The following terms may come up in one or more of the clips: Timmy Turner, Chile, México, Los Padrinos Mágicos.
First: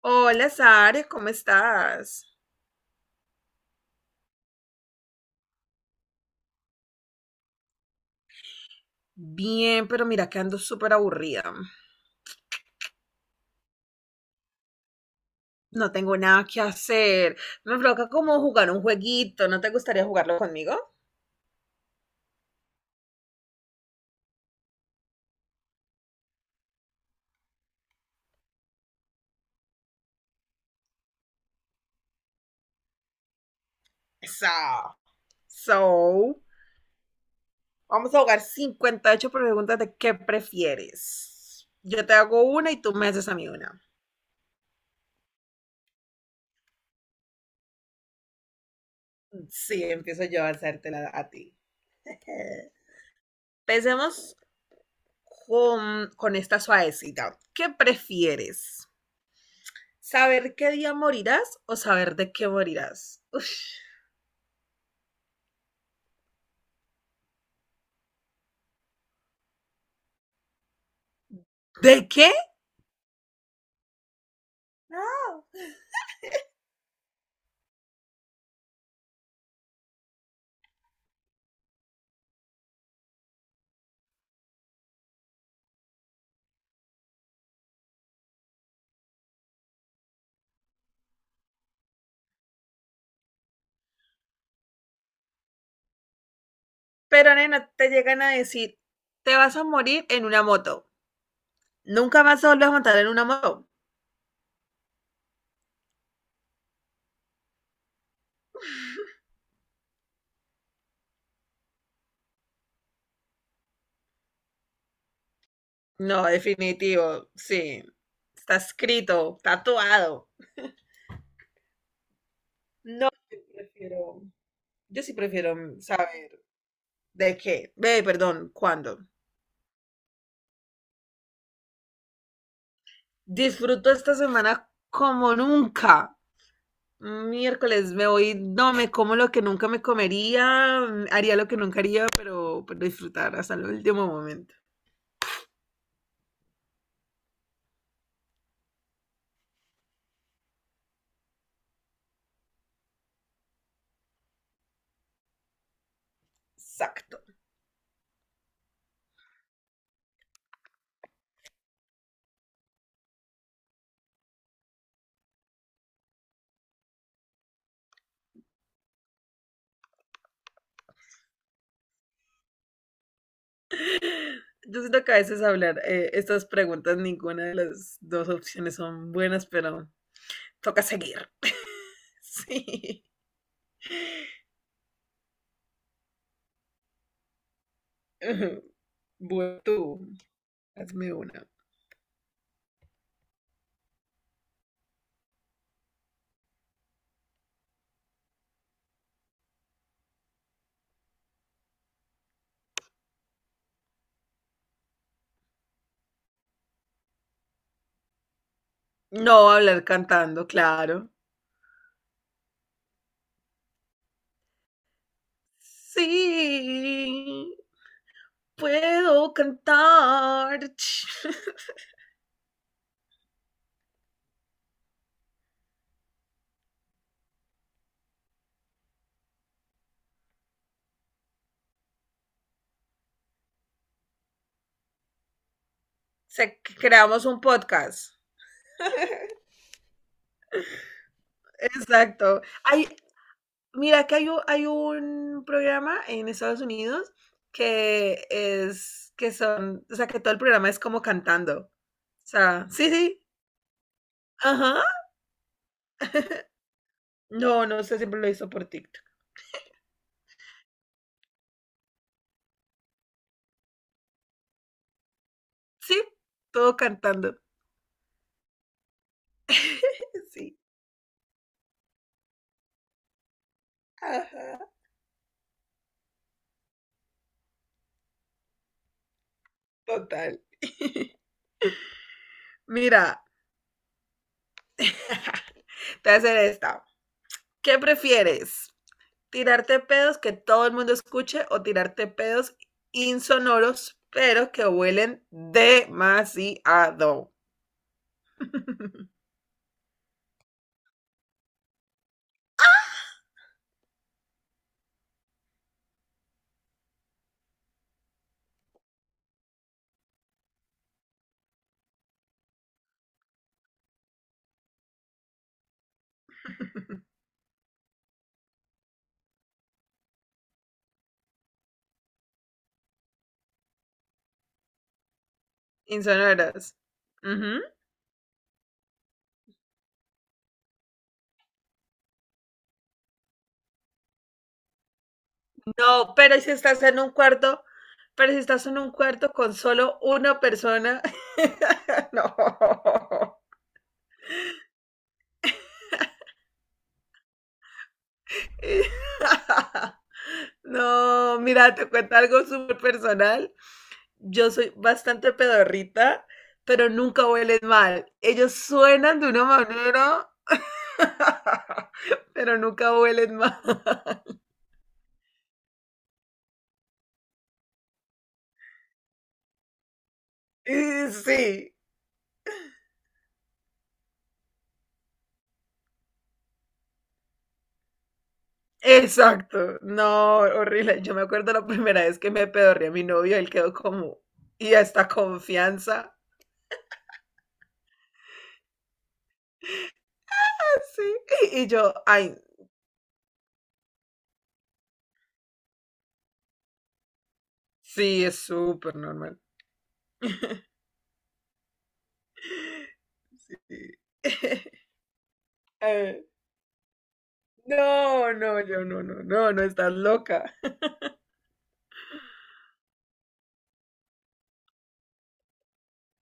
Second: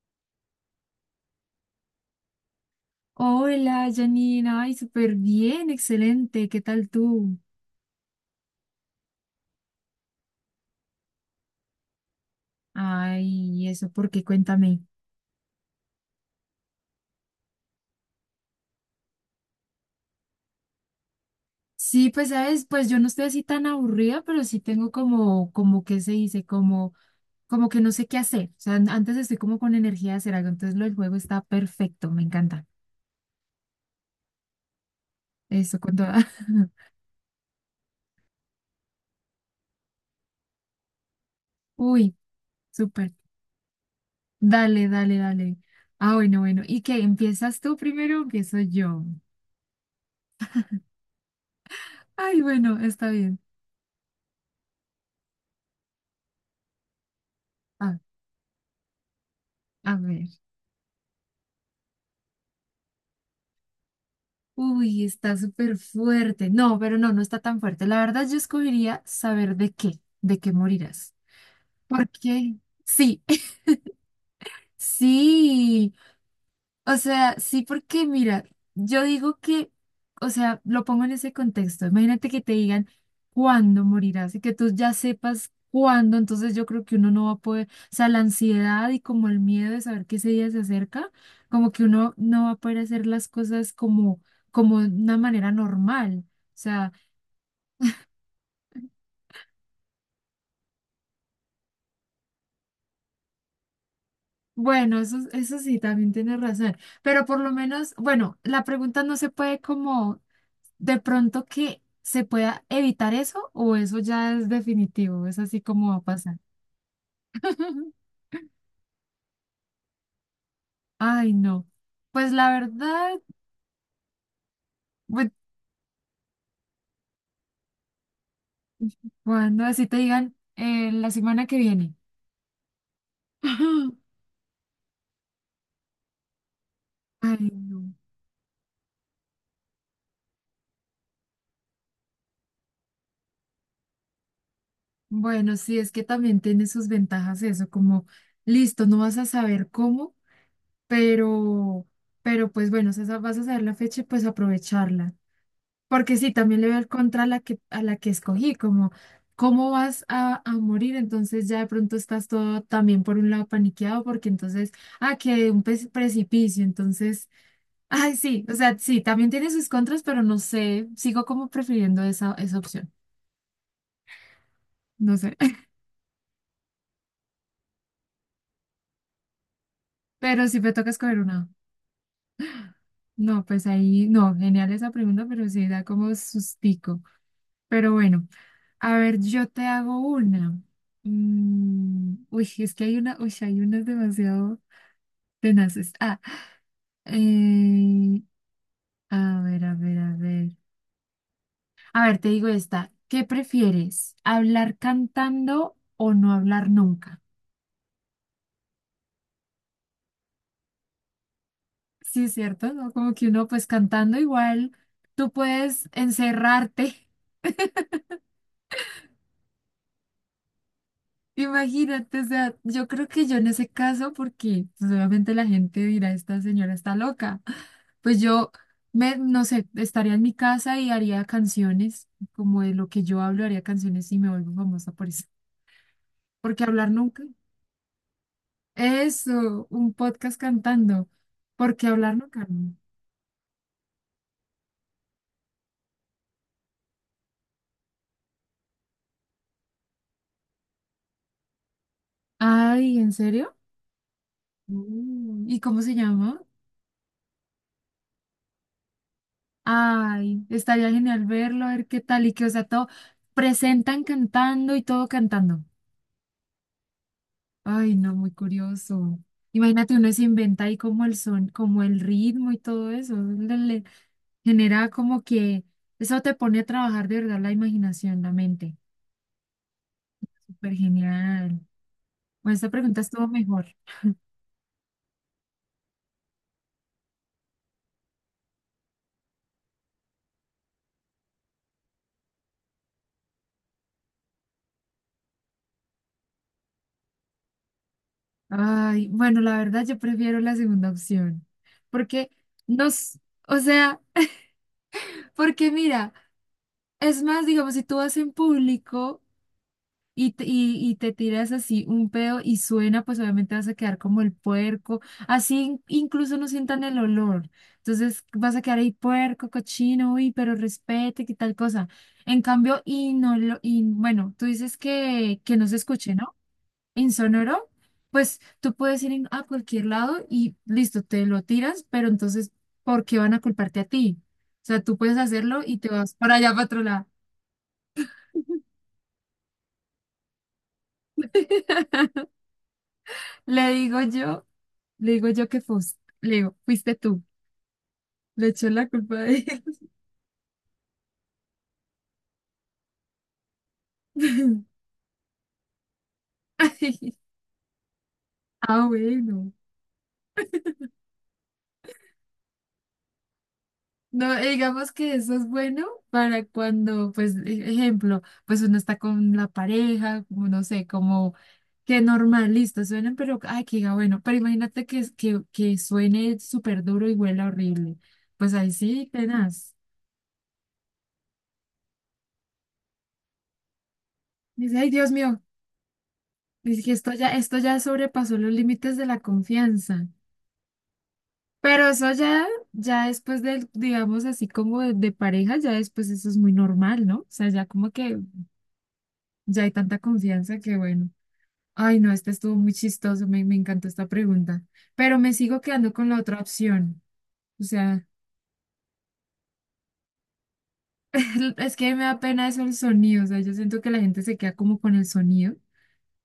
Hola, Sare, ¿cómo estás? Hola, Janina. Ay, súper bien, excelente. ¿Qué tal tú? Bien, pero mira que ando súper aburrida. Ay, eso, ¿por qué? Cuéntame. No tengo nada que hacer. Me provoca como jugar un jueguito. ¿No te gustaría jugarlo conmigo? Sí, pues sabes, pues yo no estoy así tan aburrida, pero sí tengo como, como que se dice, como, como que no sé qué hacer. O sea, antes estoy como con energía de hacer algo, entonces lo del juego está perfecto, me encanta. Eso. Eso, con toda. So, vamos a jugar 58 preguntas de qué prefieres. Yo te Uy, hago una y tú me súper. haces a mí una. Dale, dale, dale. Ah, bueno, bueno. ¿Y qué? ¿Empiezas tú primero o empiezo yo? Sí, empiezo yo a hacértela a ti. Ay, bueno, está bien. Empecemos con esta suavecita. ¿Qué Ah, prefieres? a ver. ¿Saber qué día morirás o saber de qué morirás? Uf. Uy, está súper fuerte. No, pero no, no está tan fuerte. La verdad, yo escogería saber de qué morirás. ¿De ¿Por qué? qué? Sí, No. sí. O sea, sí, porque mira, yo digo que, o sea, lo pongo en ese contexto. Imagínate que te digan cuándo morirás y que tú ya sepas cuándo, entonces yo creo que uno no va a poder, o sea, la ansiedad y como el miedo de saber que ese día se acerca, como que uno no va a poder hacer las cosas como, como de una manera normal. O sea, Pero nena, te llegan a decir, te vas a morir en una moto. Nunca más te vuelves a montar en una moto. bueno, eso sí, también tienes razón. Pero por lo menos, bueno, la pregunta no se puede como de pronto que se pueda evitar eso o eso ya es definitivo, es así como va a No, pasar. definitivo, sí. Está escrito, tatuado. Ay, no. Pues la No, verdad, yo sí bu- prefiero saber de qué. Ve, perdón, cuándo. cuando así te digan la semana que viene. Disfruto esta semana como nunca. Ay, no. Miércoles me voy, no me como lo que nunca me comería, haría lo que nunca haría, pero disfrutar hasta el último momento. Bueno, sí, es que también tiene sus ventajas eso, como listo, no vas a saber cómo. pero, pero pues bueno, si vas a saber la fecha, pues aprovecharla. Porque sí, también le veo el Exacto. contra a la que escogí, como cómo vas a morir, entonces ya de pronto estás todo también por un lado paniqueado, porque entonces, ah, que un precipicio, entonces, ay, sí, o sea, sí, también tiene sus contras, pero no sé, sigo como prefiriendo esa, esa opción, Yo siento que no a sé, veces hablar estas preguntas, ninguna de las dos opciones son buenas, pero pero si me toca toca escoger seguir. una, Sí. no, pues ahí, no, genial esa pregunta, pero sí da como sustico, pero bueno. A ver, yo Bueno, te hago tú, una. hazme una. Uy, es que hay una, uy, sí, hay unas demasiado tenaces. Ah, eh, a ver, a ver, a ver. A ver, te digo esta. ¿Qué prefieres? ¿Hablar cantando o no hablar nunca? No hablar cantando, claro. Sí, es cierto, ¿no? Como que uno, pues cantando igual, tú puedes encerrarte. Sí, puedo cantar. Imagínate, o sea, yo creo que yo en ese caso, porque pues, obviamente la gente dirá, esta señora está loca, pues yo no sé, estaría en mi casa y haría canciones, como de lo que yo hablo, haría canciones y me vuelvo famosa por eso. Se Porque hablar nunca. creamos un podcast. Eso, un podcast cantando. Porque hablar Exacto. nunca, no. Mira, que hay un, programa en Estados Unidos que es, que son, o sea, que todo el programa es como cantando. O sea, sí, Ay, ¿en sí, serio? ajá. Mm. ¿Y cómo se llama? No, no sé, siempre lo hizo por TikTok. Ay, estaría genial verlo, a ver qué tal y que, o sea, todo presentan cantando y todo cantando. Sí, todo cantando. Ay, no, muy curioso. Imagínate, uno se Sí, inventa ahí como el son, como el ritmo y todo eso. Le ajá, genera como que eso te pone a trabajar de verdad la imaginación, la mente. total. Súper genial. Bueno, esta pregunta Mira, estuvo mejor. te voy a hacer esta. ¿Qué prefieres? Tirarte pedos que todo el mundo escuche o tirarte pedos insonoros, pero que huelen demasiado. Ay, bueno, la verdad yo prefiero la segunda opción. Porque nos, o sea, porque mira, es más, digamos, si tú vas en público, y te, y te tiras así un pedo y suena, pues obviamente vas a quedar como el puerco, así incluso no sientan el olor. Entonces vas a quedar ahí puerco, cochino, uy, pero respete, qué tal cosa. En cambio, y no lo, y bueno, tú dices que no se escuche, ¿no? Insonoros. Ujú. Insonoro, pues tú puedes ir a cualquier lado y listo, te lo tiras, pero entonces, ¿por qué van a culparte a ti? O sea, tú puedes hacerlo y te vas No, para allá, para otro lado. Pero si estás en un cuarto con solo una persona, no. Le digo yo. Le digo yo que fuiste, le digo, fuiste tú. Le echó la culpa a él. No, mira, te cuento algo súper personal. Yo soy bastante pedorrita, pero Ay, nunca huelen mal. Ellos ah, suenan de una bueno. manera, pero nunca huelen mal. No, digamos que eso es bueno para cuando, pues, ejemplo, pues uno está con la pareja, como no sé, Y como sí, que normal, listo, suenan, pero, ay, que diga, bueno, pero imagínate que, que suene súper duro y huela horrible. Pues ahí sí, tenaz. exacto. No, horrible. Yo me acuerdo la primera vez que me pedorré a mi novio, él quedó como, y Dice, ay, esta Dios mío, confianza. dice que esto ya sobrepasó los límites de la confianza. Sí. Y Pero yo, eso ay, ya, ya después del, digamos así como de pareja, ya después eso es muy normal, ¿no? O sea, ya como que sí, es súper normal. ya hay tanta confianza que bueno. Ay, no, este estuvo muy chistoso, me Sí. encantó esta pregunta. Pero me sigo quedando con la Eh, otra opción. O sea, No, no, yo no, no, no, no estás loca. es que me da pena eso el sonido. O sea, yo siento que la gente se queda como con el sonido.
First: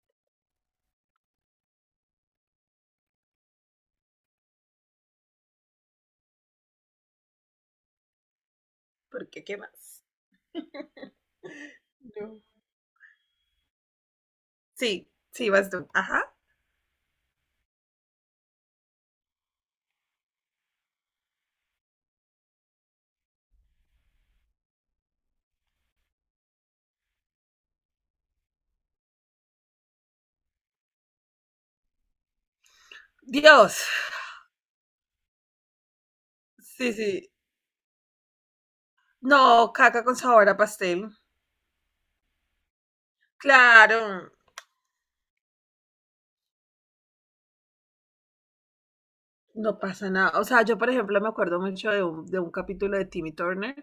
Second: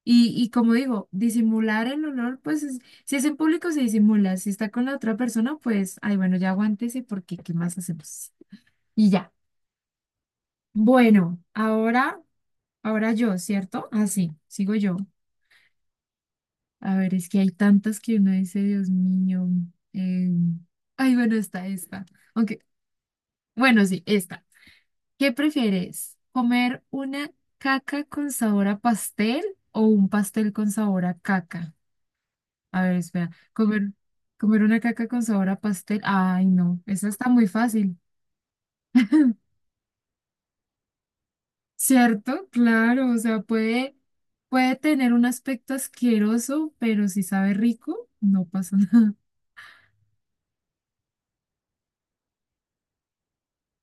Y como digo, disimular el olor, pues si es en público se disimula. Si está con la otra persona, pues, ay, bueno, ya aguántese porque ¿qué más hacemos? Y ¿Por ya. qué? ¿Qué más? Bueno, ahora, No. ahora yo, ¿cierto? Así, sigo yo. Sí, sí, vas tú. Ajá. A ver, es que hay tantas que uno dice, Dios mío. eh, Ay, bueno, está esta. Aunque, bueno, sí, esta. ¿Qué prefieres? ¿Comer una caca con sabor a pastel o un pastel con sabor a caca? A ver, espera. Dios. ¿Comer, comer una caca con sabor a pastel? Ay, no, Sí, esa está sí. muy fácil. No, caca con sabor a pastel. ¿Cierto? Claro, o sea, puede, Claro, puede tener un aspecto asqueroso, pero si sabe rico, no pasa nada. no pasa nada. O sea, yo, por ejemplo, me acuerdo mucho de un, capítulo de Timmy Turner,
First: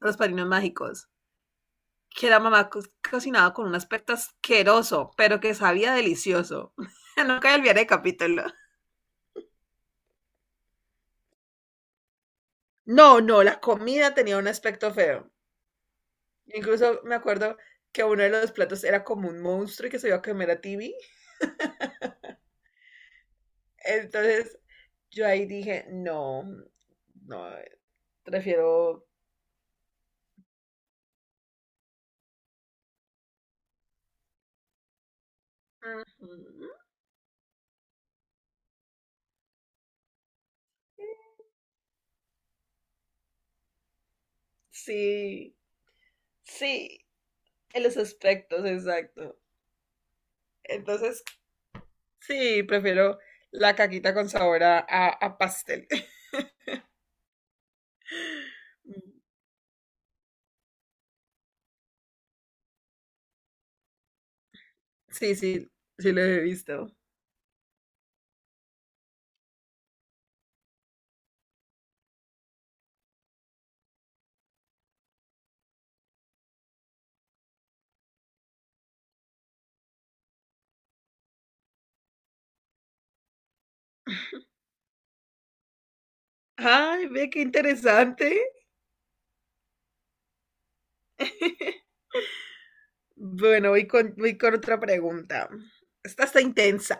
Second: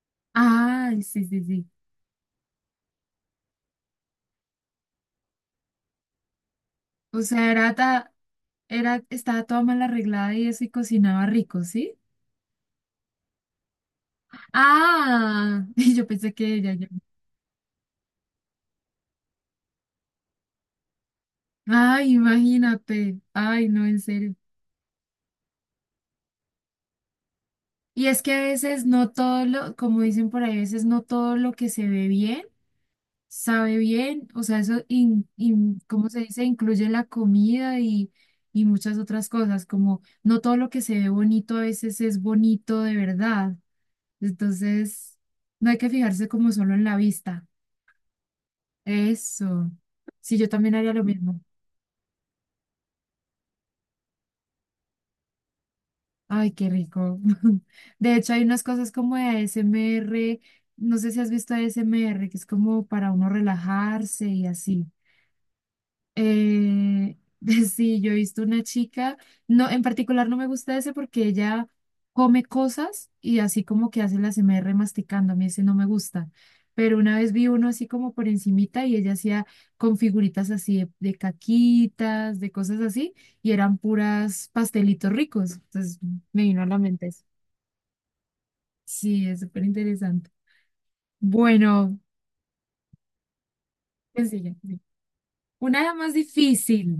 Los Padrinos Ay, Mágicos, sí, sí, sí. que la mamá cocinaba con un aspecto asqueroso, pero que sabía delicioso. O sea, Nunca era, olvidaré el capítulo. era, estaba toda mal arreglada y eso y cocinaba rico, ¿sí? No, no, la comida tenía un aspecto feo. Ah, y yo pensé que ella ya, no. Incluso me acuerdo que uno de los platos era como un monstruo y que se iba a comer a Timmy. Ay, imagínate. Ay, no, en serio. Entonces yo ahí dije, no, no, Y es que a veces prefiero. no todo lo, como dicen por ahí, a veces no todo lo que se ve bien sabe bien, o sea, eso, ¿cómo se dice? Ujú. Incluye la comida y muchas otras cosas, como no todo lo que se ve bonito a veces es bonito de verdad. Entonces, Sí, no hay que fijarse como solo en la sí, vista. en los aspectos, exacto. Eso. Sí, yo también haría lo Entonces, mismo. sí, prefiero la caquita con sabor a, a pastel. Ay, qué rico. De hecho, hay unas cosas como de ASMR, no sé si has visto ASMR, que es como para uno relajarse y así. Sí, sí, sí lo he visto. Eh, sí, yo he visto una chica, no, en particular no me gusta ese porque ella come cosas y así como que hace la ASMR masticando, a mí ese no me gusta. Pero una vez vi uno así como por encimita y ella hacía con figuritas así de caquitas, de cosas así, y eran puras pastelitos ricos. Entonces me vino a la Ay, mente eso. ve qué interesante. Sí, es súper interesante. Bueno, Bueno, voy con, ¿qué voy sigue? con otra Sí. pregunta. Una más Esta está difícil. intensa,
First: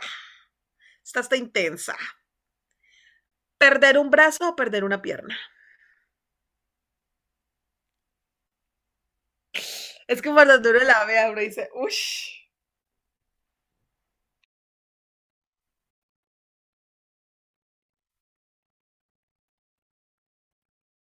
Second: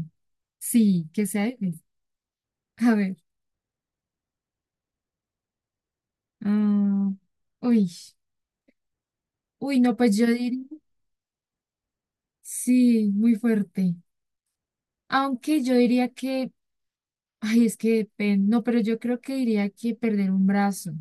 Sí, esta que está sea difícil. intensa. A ver. ¿Perder un brazo o perder una pierna? Ah, uy, uy, no, pues Es yo que cuando diría, uno la vea, uno dice, uff. sí, muy fuerte. Aunque yo diría que, ay, es que depende, no, pero yo creo que diría que perder un brazo.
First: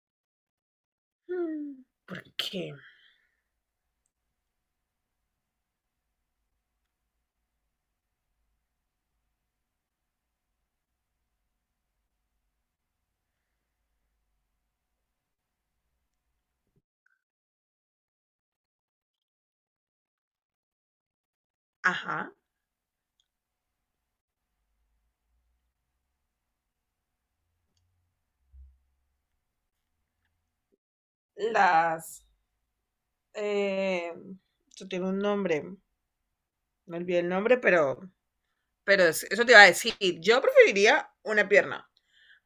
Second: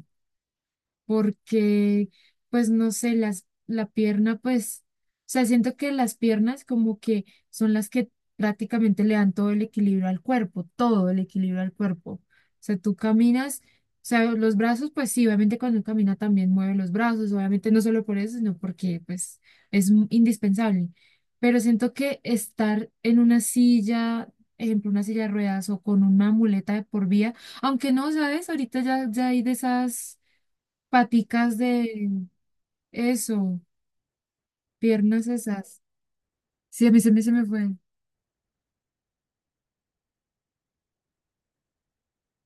Porque, pues Porque, no sé, las, la pierna, pues, o sea, siento que las piernas como que son las que prácticamente le dan todo el equilibrio al cuerpo, todo el equilibrio al cuerpo. O sea, tú caminas, o sea, los brazos, pues sí, obviamente cuando uno camina también mueve los brazos, obviamente no solo por eso, sino porque, pues, es indispensable. Pero siento que ajá, estar en una silla, ejemplo, una silla de ruedas o con una muleta de por vía, aunque no, ¿sabes? Ahorita ya, ya hay de esas paticas las. de eso, Eh, Esto tiene un piernas nombre, esas. Sí, a me mí olvidé el se me nombre, fue. pero. Pero eso te iba a decir, yo preferiría una pierna.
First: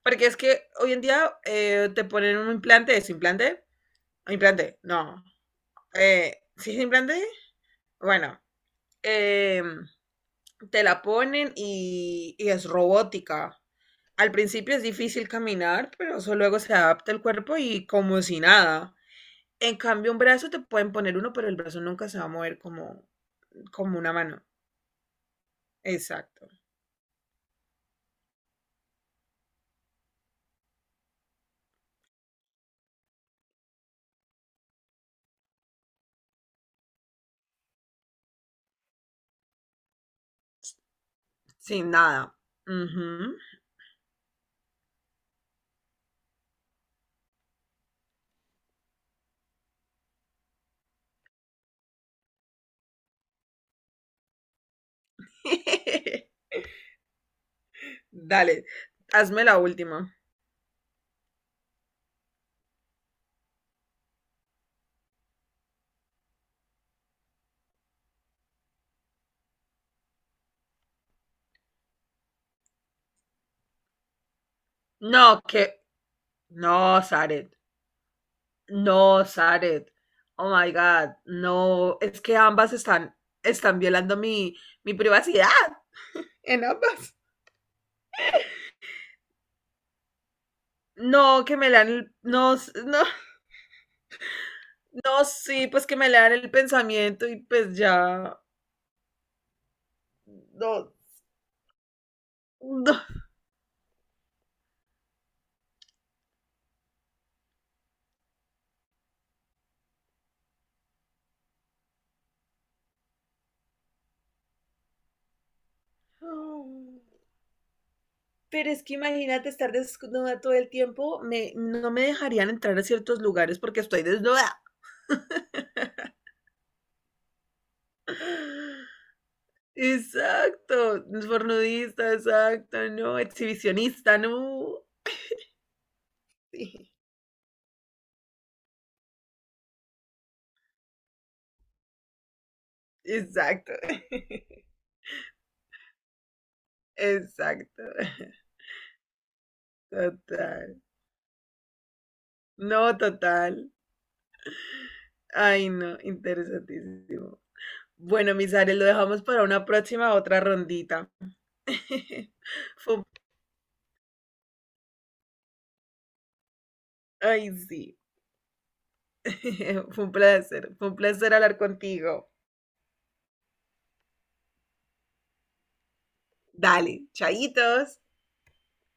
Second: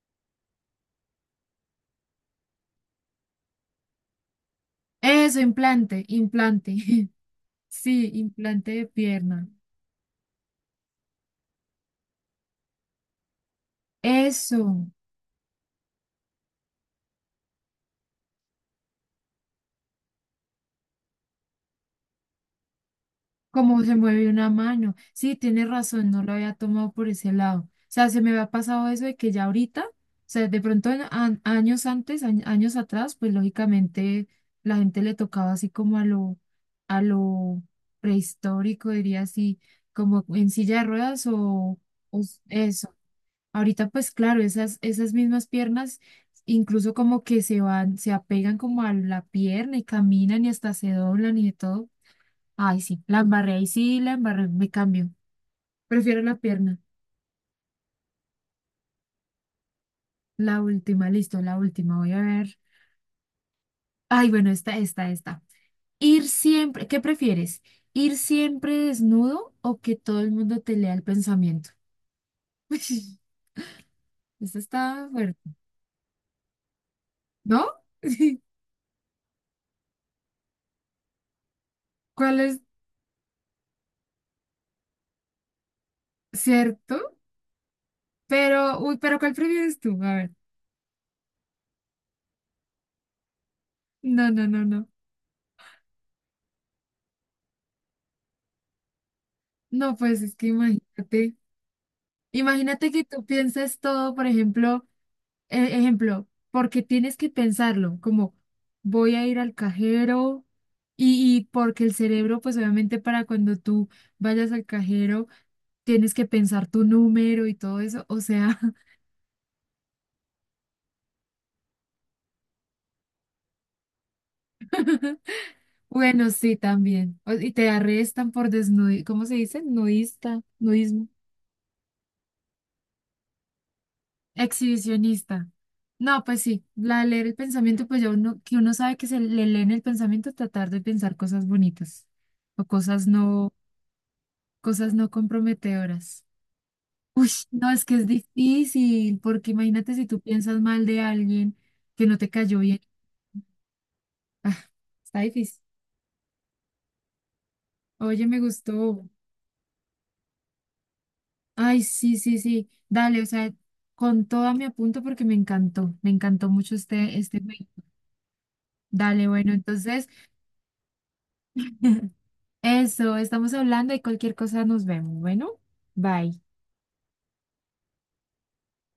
Porque es que hoy en día te ponen un implante, ¿es implante? Implante, no. Eso, implante, ¿Sí implante. es implante? Sí, Bueno, implante de pierna. eh, te la ponen y, es robótica. Al principio Eso. es difícil caminar, pero eso luego se adapta el cuerpo y como si nada. En cambio, un brazo te pueden poner uno, pero el brazo nunca se va a mover como, Cómo se como una mueve mano. una mano. Sí, tienes razón, no lo Exacto. había tomado por ese lado. O sea, se me había pasado eso de que ya ahorita, o sea, de pronto años antes, años atrás, pues lógicamente la gente le tocaba así como a lo prehistórico, diría así, como en silla de ruedas o, Sin nada. Eso. Ujú. Ahorita, pues claro, esas, esas mismas piernas incluso como que se van, se apegan como a la pierna y caminan y hasta se doblan y de todo. Ay, sí, la embarré, ahí sí, la embarré, me cambio. Prefiero la pierna. Dale, hazme la última. La última, listo, la última, voy a ver. Ay, bueno, esta, esta, esta. Ir siempre, ¿qué prefieres? ¿Ir siempre desnudo o que todo el mundo te lea el pensamiento? Esta está fuerte, No, que. No, Zaret. ¿no? No, Zaret. Oh my God. No, es que ¿Cuál es ambas están violando mi privacidad. En cierto? ambas. Pero, uy, pero ¿cuál prefieres tú? A ver. No, que me lean el. No, no, No, no, no, no. no, sí, pues que me lean el pensamiento y pues ya. No, pues es que No, imagínate, imagínate no. que tú pienses todo, por ejemplo. Ejemplo, porque tienes que pensarlo, como voy a ir al cajero y porque el cerebro, pues obviamente para cuando tú vayas al cajero, tienes que pensar tu número y todo eso, o sea, Pero es que imagínate estar desnuda todo el tiempo, no me dejarían entrar a ciertos lugares porque estoy desnuda. bueno, sí, también. O- Y te arrestan por desnudismo, ¿cómo se dice? Nudista, Exacto, nudismo, fornudista, exacto, no, exhibicionista, no. exhibicionista. No, pues sí, Sí, la de leer el pensamiento, pues ya uno, que uno sabe que se le lee en el pensamiento, tratar de pensar cosas bonitas o cosas no, exacto, cosas no comprometedoras. Uy, no, exacto, es que es difícil, porque imagínate si tú piensas total, mal de alguien que no te cayó bien. no, total. Ah, está difícil. Ay, no, interesantísimo. Oye, Bueno, me mis Ares, lo gustó. dejamos para una próxima otra rondita. Ay, sí, sí, sí. Fue- Dale, o sea, con toda mi apunto porque me encantó. Me encantó mucho este, este Ay, juego. sí. Dale, bueno, entonces, fue un placer hablar contigo. eso, estamos hablando y cualquier cosa nos vemos. Bueno, bye. Dale, chaitos.